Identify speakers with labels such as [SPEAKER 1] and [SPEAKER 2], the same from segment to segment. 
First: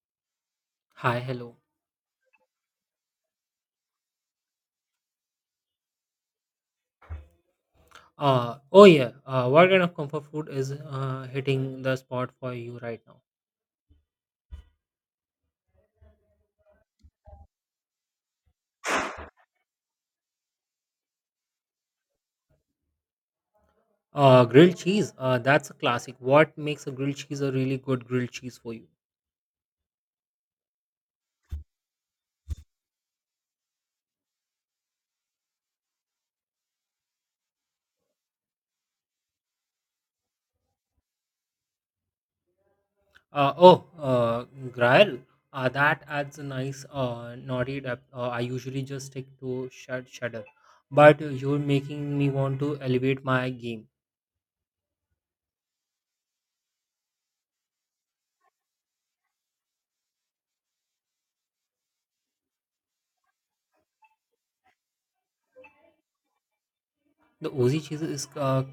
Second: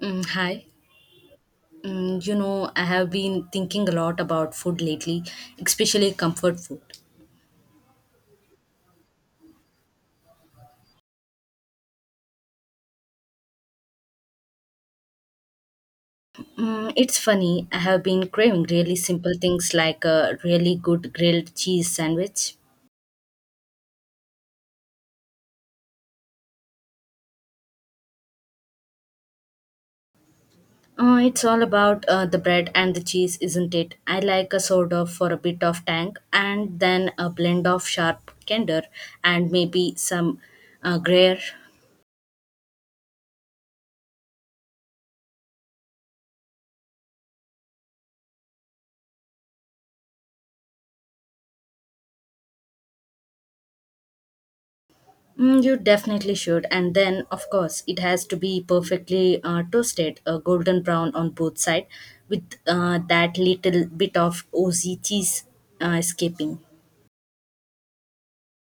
[SPEAKER 1] Hi.
[SPEAKER 2] Hi, hello.
[SPEAKER 1] I have been thinking a lot about food lately, especially comfort food.
[SPEAKER 2] Oh yeah. What kind of comfort food is hitting the spot for you right now?
[SPEAKER 1] It's funny, I have been craving really simple things like a really good grilled cheese sandwich.
[SPEAKER 2] Grilled cheese. That's a classic. What makes a grilled cheese a really good grilled cheese for you?
[SPEAKER 1] It's all about the bread and the cheese, isn't it? I like a soda for a bit of tang and then a blend of sharp candor and maybe some gruyere.
[SPEAKER 2] Uh, oh, uh, grill. That adds a nice naughty depth. I usually just stick to shudder, but you're making me want to elevate my game.
[SPEAKER 1] You definitely should. And then, of course, it has to be perfectly toasted, golden brown on both sides, with that little bit of Aussie cheese escaping.
[SPEAKER 2] The Ozi cheese is uh,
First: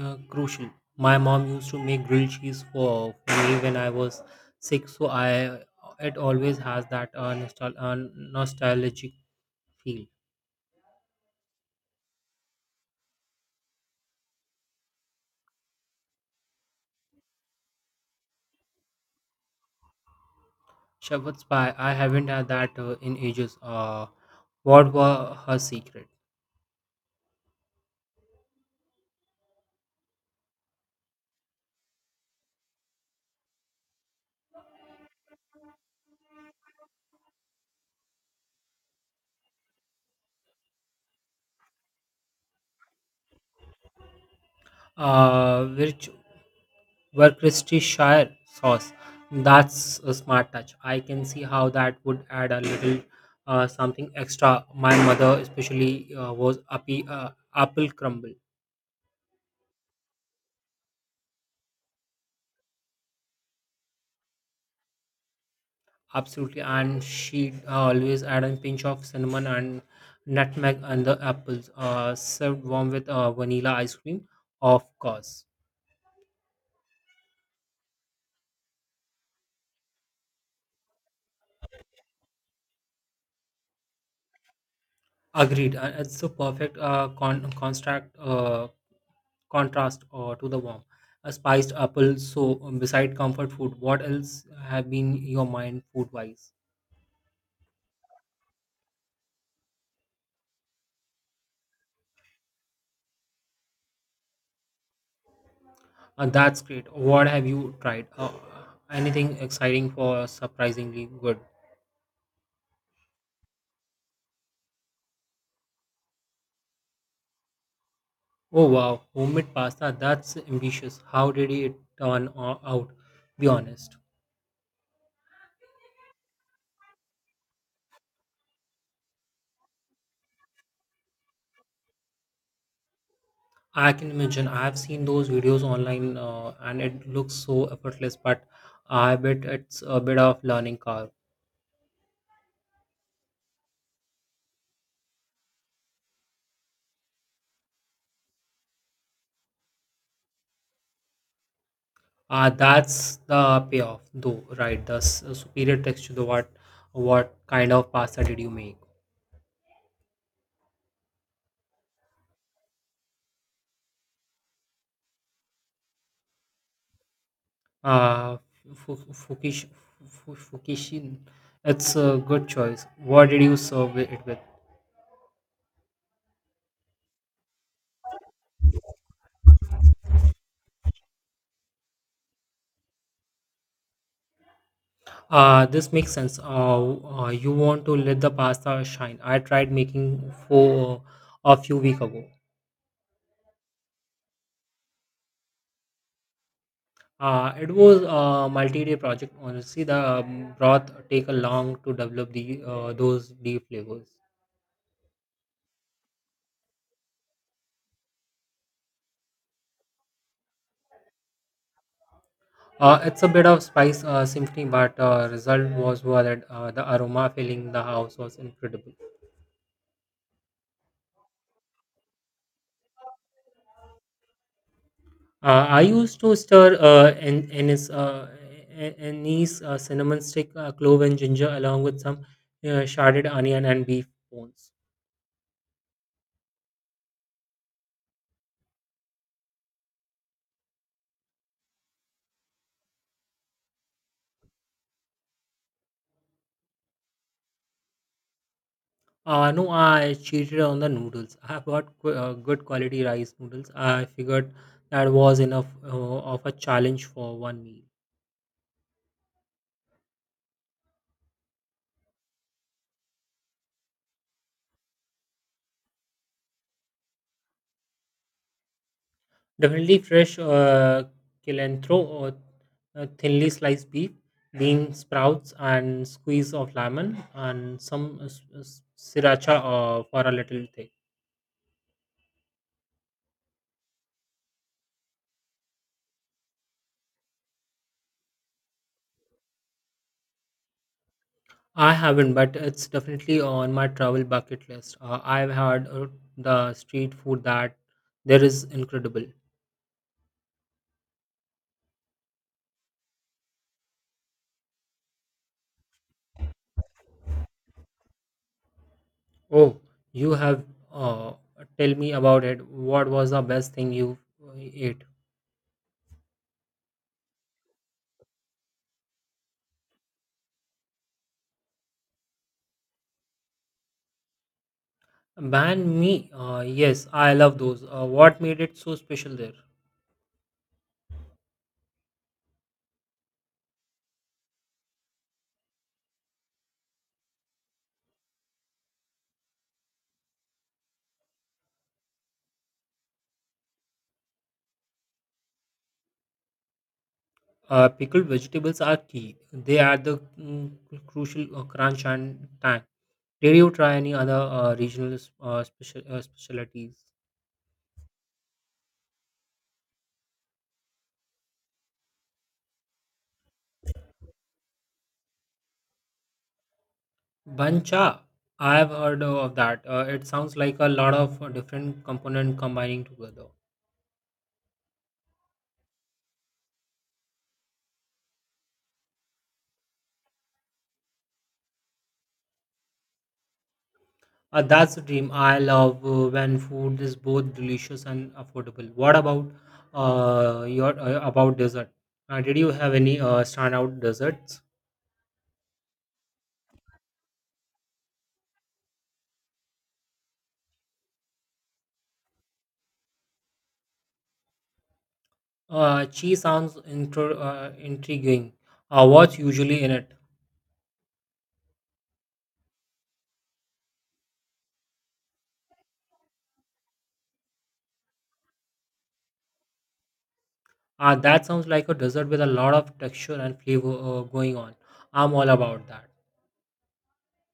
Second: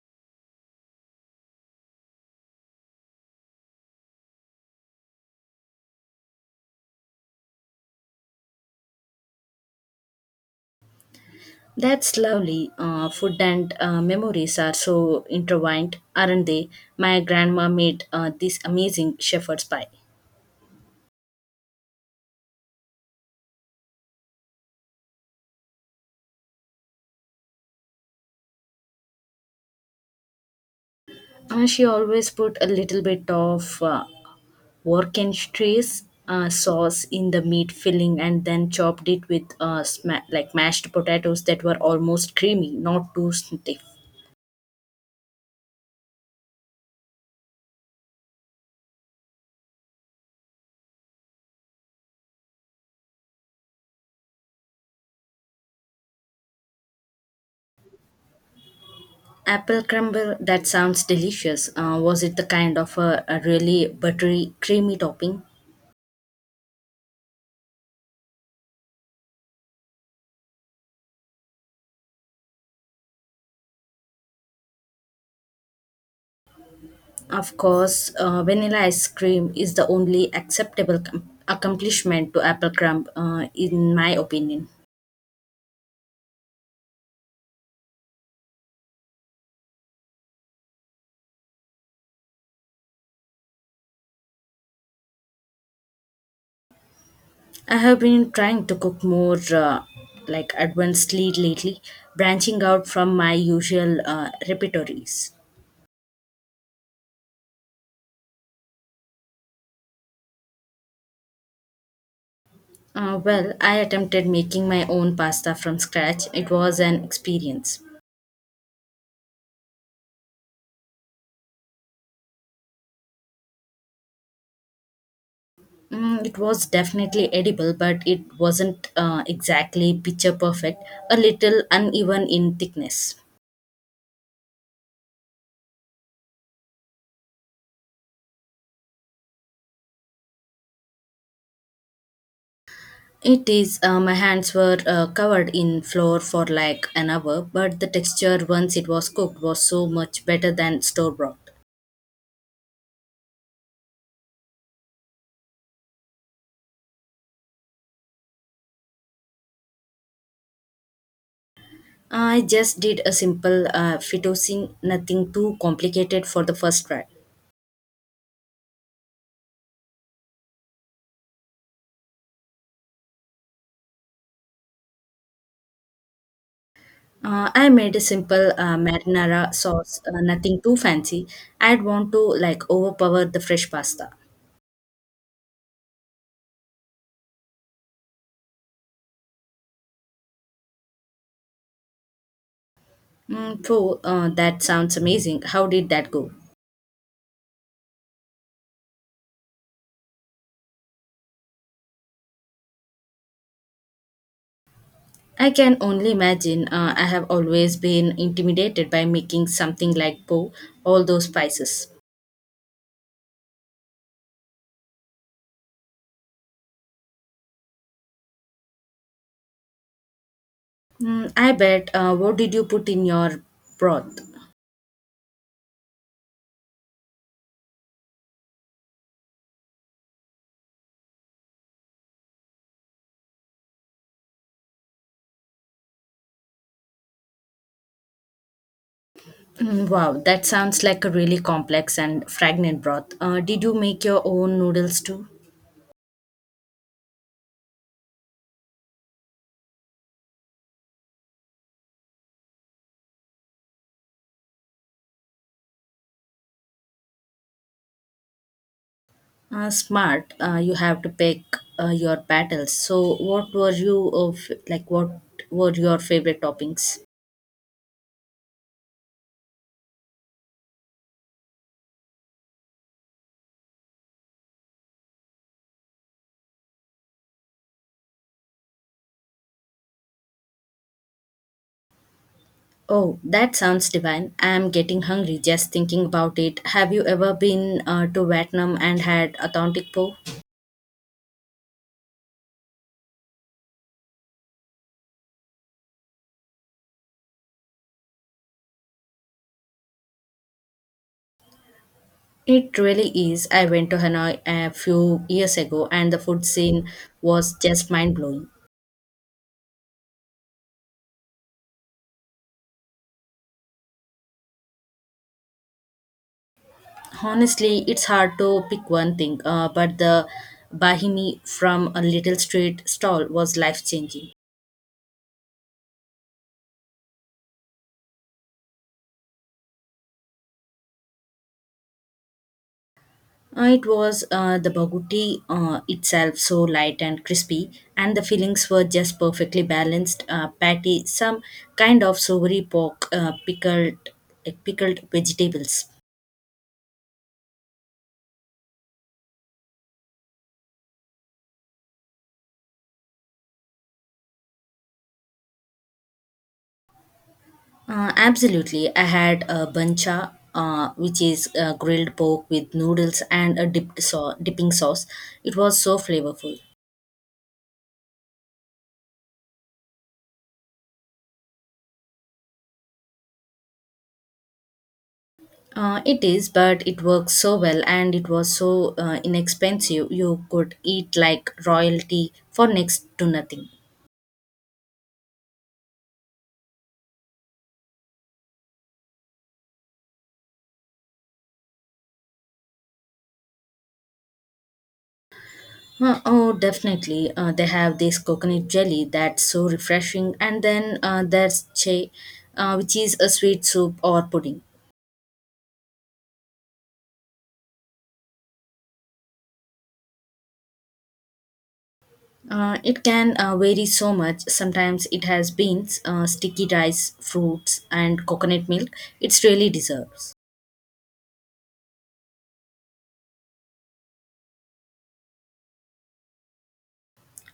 [SPEAKER 2] uh, crucial. My mom used to make grilled cheese for me when I was sick, so I it always has that nostalgic feel.
[SPEAKER 1] That's lovely. Food and memories are so intertwined, aren't they? My grandma made this amazing shepherd's pie.
[SPEAKER 2] Shepherd's pie, I haven't had that in ages. What were her secret?
[SPEAKER 1] She always put a little bit of Worcestershire sauce in the meat filling and then chopped it with like mashed potatoes that were almost creamy, not too stiff.
[SPEAKER 2] Which were Worcestershire sauce. That's a smart touch. I can see how that would add a little something extra. My mother, especially, was appy, apple crumble.
[SPEAKER 1] Apple crumble, that sounds delicious. Was it the kind of a really buttery, creamy topping?
[SPEAKER 2] Absolutely, and she always add a pinch of cinnamon and nutmeg and the apples, served warm with vanilla ice cream, of course.
[SPEAKER 1] Of course, vanilla ice cream is the only acceptable accomplishment to apple crumb, in my opinion.
[SPEAKER 2] Agreed, and it's a perfect contrast to the warm. A spiced apple. So, beside comfort food, what else have been your mind food wise?
[SPEAKER 1] I have been trying to cook more like advancedly lately, branching out from my usual repertories.
[SPEAKER 2] That's great. What have you tried? Anything exciting for surprisingly good?
[SPEAKER 1] Well, I attempted making my own pasta from scratch. It was an experience.
[SPEAKER 2] Oh wow, homemade pasta, that's ambitious. How did it out? Be honest.
[SPEAKER 1] It was definitely edible, but it wasn't exactly picture perfect, a little uneven in thickness.
[SPEAKER 2] I can imagine. I've seen those videos online and it looks so effortless, but I bet it's a bit of learning curve.
[SPEAKER 1] It is, my hands were covered in flour for like an hour, but the texture once it was cooked was so much better than store bought.
[SPEAKER 2] That's the payoff though, right? The superior texture, the what kind of pasta did you make?
[SPEAKER 1] I just did a simple fettuccine, nothing too complicated for the first try.
[SPEAKER 2] Uh, fu- fukish, fukishin. It's a good choice. What did you serve it with?
[SPEAKER 1] I made a simple marinara sauce, nothing too fancy. I'd want to like overpower the fresh pasta.
[SPEAKER 2] This makes sense. You want to let the pasta shine. I tried making four a few week ago.
[SPEAKER 1] So that sounds amazing. How did that go?
[SPEAKER 2] It was a multi-day project. Honestly, the broth take a long to develop the those deep flavors.
[SPEAKER 1] I can only imagine. I have always been intimidated by making something like po, all those spices.
[SPEAKER 2] It's a bit of spice symphony, but result was worth it. The aroma filling the house was incredible.
[SPEAKER 1] I bet. What did you put in your broth?
[SPEAKER 2] I used to stir anise, anise cinnamon stick, clove, and ginger, along with some shredded onion and beef bones.
[SPEAKER 1] Wow, that sounds like a really complex and fragrant broth. Did you make your own noodles too?
[SPEAKER 2] No, I cheated on the noodles. I bought good quality rice noodles. I figured that was enough of a challenge for one meal.
[SPEAKER 1] Smart. You have to pick your battles. So, what were you of like? What were your favorite toppings?
[SPEAKER 2] Definitely fresh cilantro or thinly sliced beef, bean sprouts, and squeeze of lemon, and some sriracha for a little thing.
[SPEAKER 1] Oh, that sounds divine. I'm getting hungry just thinking about it. Have you ever been to Vietnam and had authentic po?
[SPEAKER 2] I haven't, but it's definitely on my travel bucket list. I've had the street food that there is incredible.
[SPEAKER 1] It really is. I went to Hanoi a few years ago, and the food scene was just mind blowing.
[SPEAKER 2] Oh, you have. Uh, tell me about it. What was the best thing you ate?
[SPEAKER 1] Honestly, it's hard to pick one thing, but the bahini from a little street stall was life changing.
[SPEAKER 2] Banh mi. Yes, I love those. What made it so special there?
[SPEAKER 1] It was the baguti itself, so light and crispy, and the fillings were just perfectly balanced. Patty, some kind of savory pork, pickled vegetables.
[SPEAKER 2] Pickled vegetables are key. They add the crucial crunch and tang. Did you try any other regional specialties?
[SPEAKER 1] Absolutely. I had a bancha, which is grilled pork with noodles and a dipping sauce. It was so flavorful.
[SPEAKER 2] Bancha, I have heard of that. It sounds like a lot of different component combining together.
[SPEAKER 1] It is, but it works so well and it was so inexpensive. You could eat like royalty for next to nothing.
[SPEAKER 2] That's a dream. I love when food is both delicious and affordable. What about your about dessert? Did you have any standout desserts?
[SPEAKER 1] Oh, definitely. They have this coconut jelly that's so refreshing, and then there's che, which is a sweet soup or pudding.
[SPEAKER 2] Cheese sounds intriguing. What's usually in it?
[SPEAKER 1] It can vary so much. Sometimes it has beans, sticky rice, fruits, and coconut milk. It's really deserves.
[SPEAKER 2] That sounds like a dessert with a lot of texture and flavor going on. I'm all about that.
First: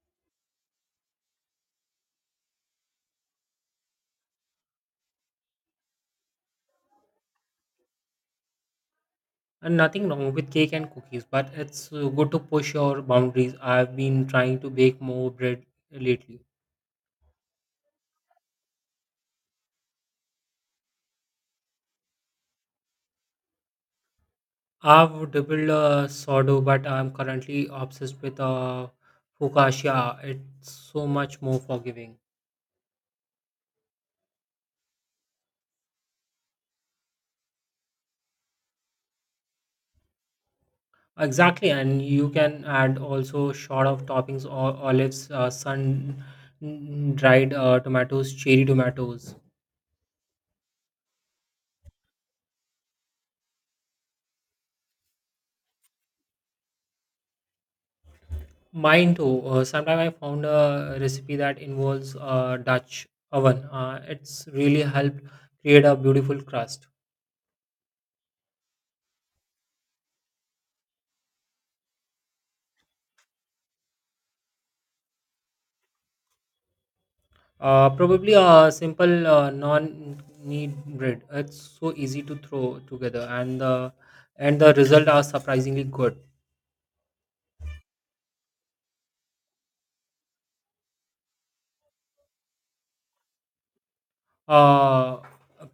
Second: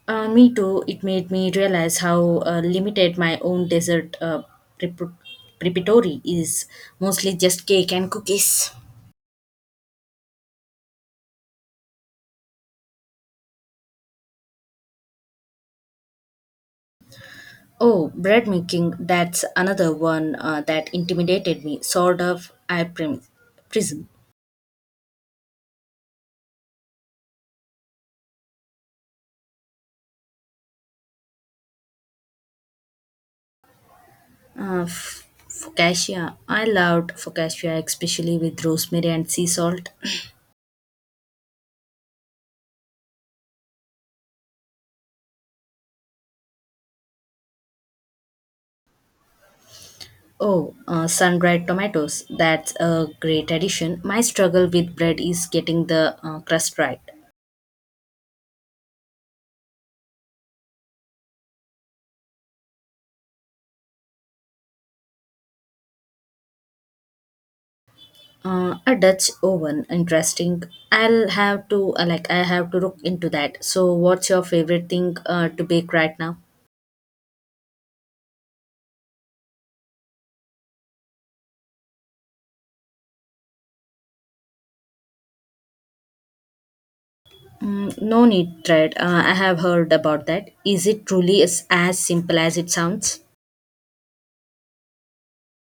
[SPEAKER 1] Me too. It made me realize how limited my own dessert prep- preparatory is. Mostly just cake and cookies.
[SPEAKER 2] And nothing wrong with cake and cookies, but it's good to push your boundaries. I've been trying to bake more bread lately.
[SPEAKER 1] Oh, bread making. That's another one that intimidated me. Sort of. Prism.
[SPEAKER 2] I've dabbled sourdough, but I'm currently obsessed with focaccia. It's so much more forgiving.
[SPEAKER 1] Focaccia. I loved focaccia, especially with rosemary and sea salt.
[SPEAKER 2] Exactly, and you can add also short of toppings or olives, sun dried tomatoes, cherry tomatoes.
[SPEAKER 1] Oh, sun-dried tomatoes. That's a great addition. My struggle with bread is getting the crust right.
[SPEAKER 2] Mine too. Sometimes I found a recipe that involves a Dutch oven. It's really helped create a beautiful crust.
[SPEAKER 1] A Dutch oven, interesting. I'll have to I have to look into that. So, what's your favorite thing to bake right now?
[SPEAKER 2] Probably a simple non-knead bread. It's so easy to throw together, and the result are surprisingly good.
[SPEAKER 1] No need, Fred. I have heard about that. Is it truly as simple as it sounds?
[SPEAKER 2] Uh,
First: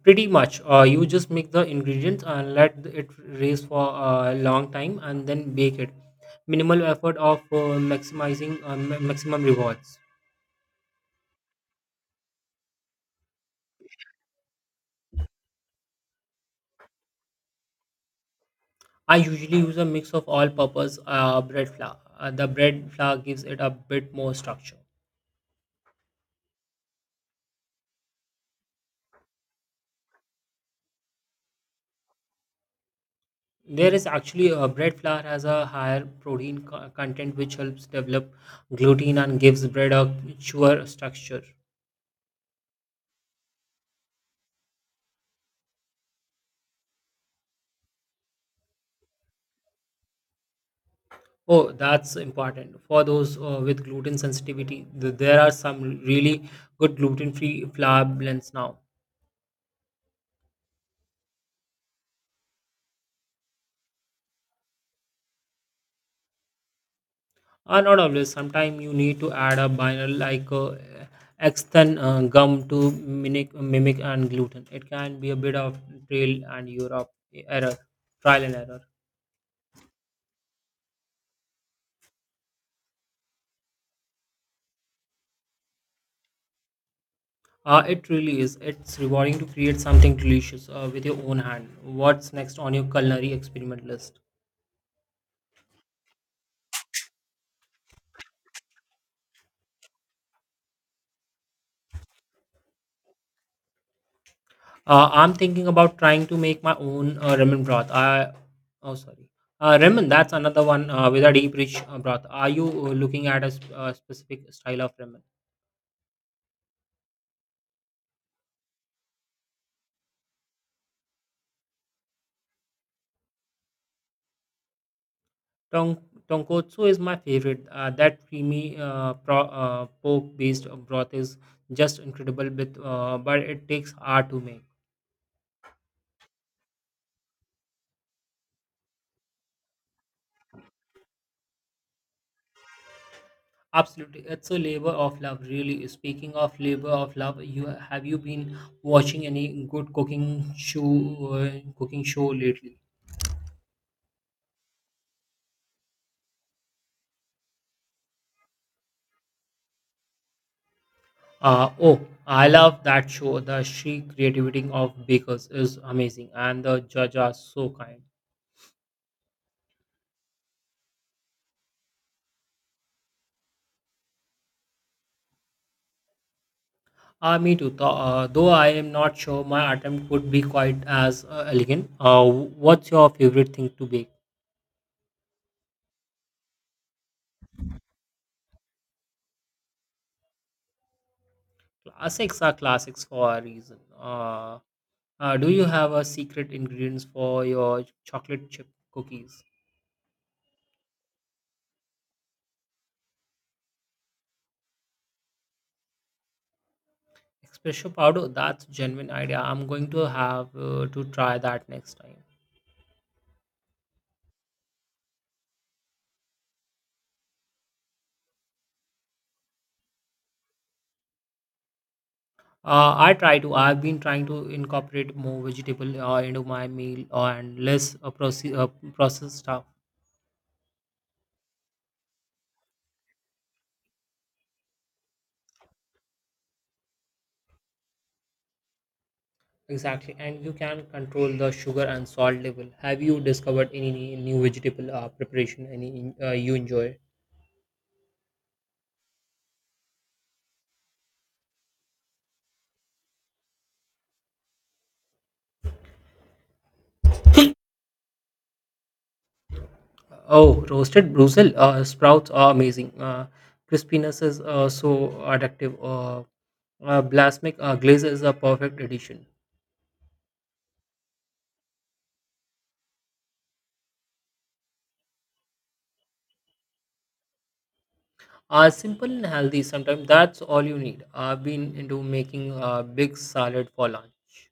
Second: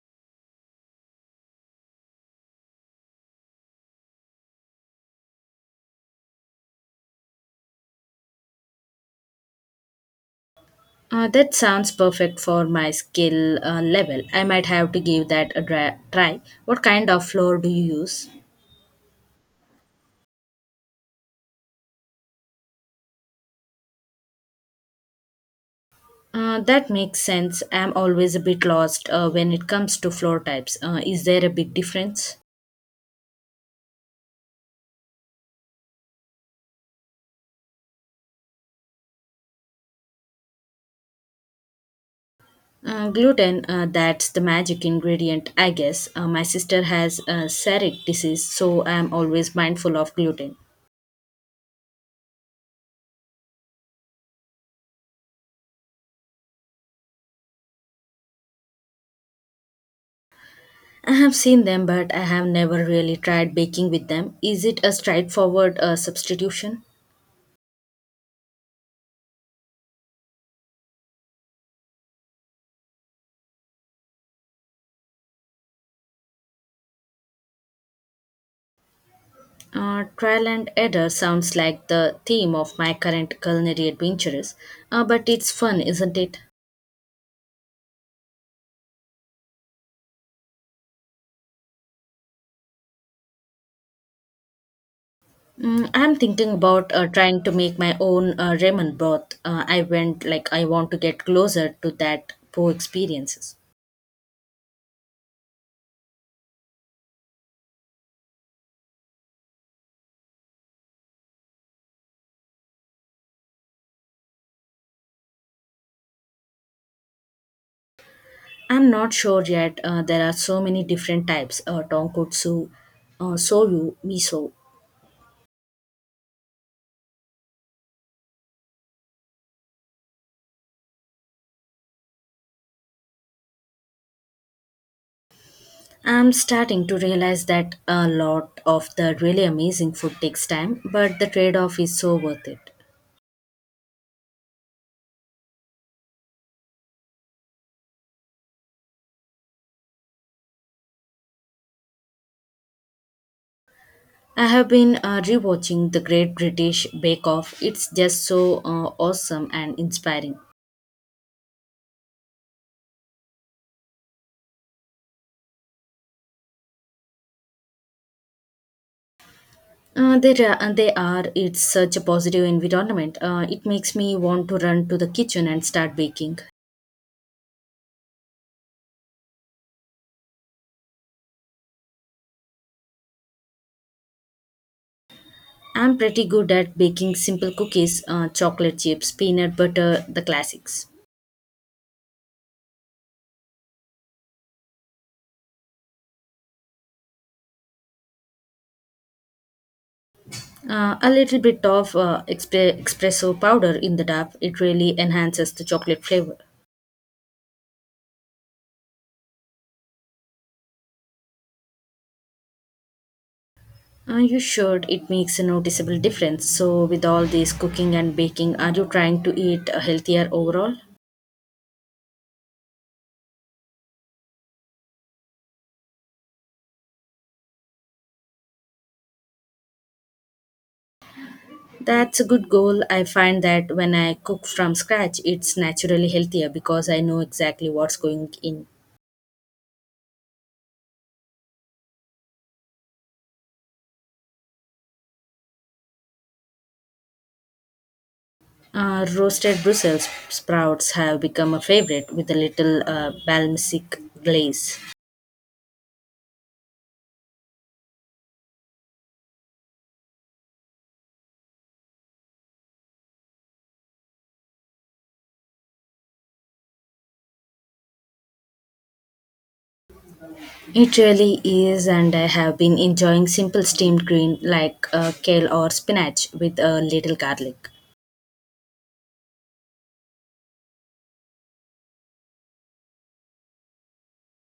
[SPEAKER 2] pretty much. You just mix the ingredients and let it raise for a long time, and then bake it. Minimal effort of maximizing maximum rewards.
[SPEAKER 1] That sounds perfect for my skill level. I might have to give that a try. What kind of flour do you use?
[SPEAKER 2] I usually use a mix of all-purpose bread flour. The bread flour gives it a bit more structure.
[SPEAKER 1] That makes sense. I'm always a bit lost when it comes to floor types. Is there a big difference?
[SPEAKER 2] There is actually a bread flour has a higher protein content, which helps develop gluten and gives bread a sure structure.
[SPEAKER 1] Gluten, that's the magic ingredient, I guess. My sister has celiac disease, so I'm always mindful of gluten.
[SPEAKER 2] Oh, that's important for those with gluten sensitivity. There are some really good gluten-free flour blends now.
[SPEAKER 1] I have seen them, but I have never really tried baking with them. Is it a straightforward substitution?
[SPEAKER 2] Not always. Sometimes you need to add a binary like extend gum to mimic and gluten. It can be a bit of trail and Europe error, trial and error.
[SPEAKER 1] Trial and error sounds like the theme of my current culinary adventures, but it's fun, isn't it?
[SPEAKER 2] It really is. It's rewarding to create something delicious with your own hand. What's next on your culinary experiment list?
[SPEAKER 1] I'm thinking about trying to make my own ramen broth. I went like I want to get closer to that po experiences.
[SPEAKER 2] I'm thinking about trying to make my own ramen broth. I oh sorry, ramen. That's another one with a deep rich broth. Are you looking at a, specific style of ramen?
[SPEAKER 1] I'm not sure yet. There are so many different types tonkotsu, soyu, miso.
[SPEAKER 2] Tong tonkotsu is my favorite. That creamy pork-based broth is just incredible, with, but it takes hour to make.
[SPEAKER 1] I'm starting to realize that a lot of the really amazing food takes time, but the trade off is so worth it.
[SPEAKER 2] Absolutely, it's a labor of love. Really, speaking of labor of love, you have you been watching any good uh, cooking show lately?
[SPEAKER 1] I have been rewatching the Great British Bake Off. It's just so awesome and inspiring.
[SPEAKER 2] Uh, oh, I love that show. The sheer creativity of bakers is amazing, and the judges are so kind.
[SPEAKER 1] They are, it's such a positive environment. It makes me want to run to the kitchen and start baking.
[SPEAKER 2] Ah, me too. Though I am not sure my attempt would be quite as elegant. What's your favorite thing to bake?
[SPEAKER 1] I'm pretty good at baking simple cookies, chocolate chips, peanut butter, the classics.
[SPEAKER 2] Classics are classics for a reason. Do you have a secret ingredients for your chocolate chip cookies?
[SPEAKER 1] A little bit of espresso powder in the dough, it really enhances the chocolate flavor.
[SPEAKER 2] Espresso powder. That's a genuine idea. I'm going to have to try that next time.
[SPEAKER 1] You should, it makes a noticeable difference. So, with all this cooking and baking, are you trying to eat healthier overall?
[SPEAKER 2] I try to. I've been trying to incorporate more vegetable into my meal and less processed stuff.
[SPEAKER 1] That's a good goal. I find that when I cook from scratch, it's naturally healthier because I know exactly what's going in.
[SPEAKER 2] Exactly, and you can control the sugar and salt level. Have you discovered any new vegetable preparation any you enjoy?
[SPEAKER 1] Roasted Brussels sprouts have become a favorite with a little balsamic glaze.
[SPEAKER 2] Oh, roasted Brussels sprouts are amazing. Crispiness is so addictive. Balsamic glaze is a perfect addition.
[SPEAKER 1] It really is, and I have been enjoying simple steamed green like kale or spinach with a little garlic.
[SPEAKER 2] Simple and healthy. Sometimes that's all you need. I've been into making a big salad for lunch.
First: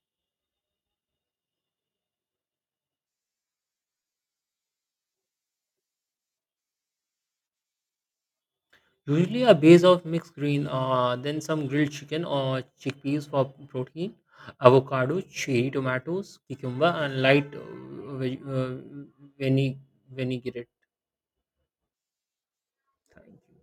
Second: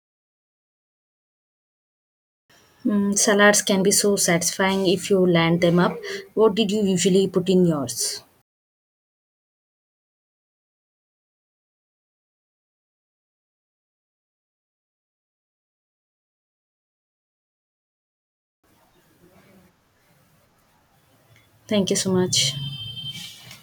[SPEAKER 1] Salads can be so satisfying if you land them up. What did you usually put in yours?
[SPEAKER 2] Usually a base of mixed green, then some grilled chicken or chickpeas for protein, avocado, cherry tomatoes, cucumber, and light veni- vinaigrette.
[SPEAKER 1] Thank you so much.
[SPEAKER 2] Thank you.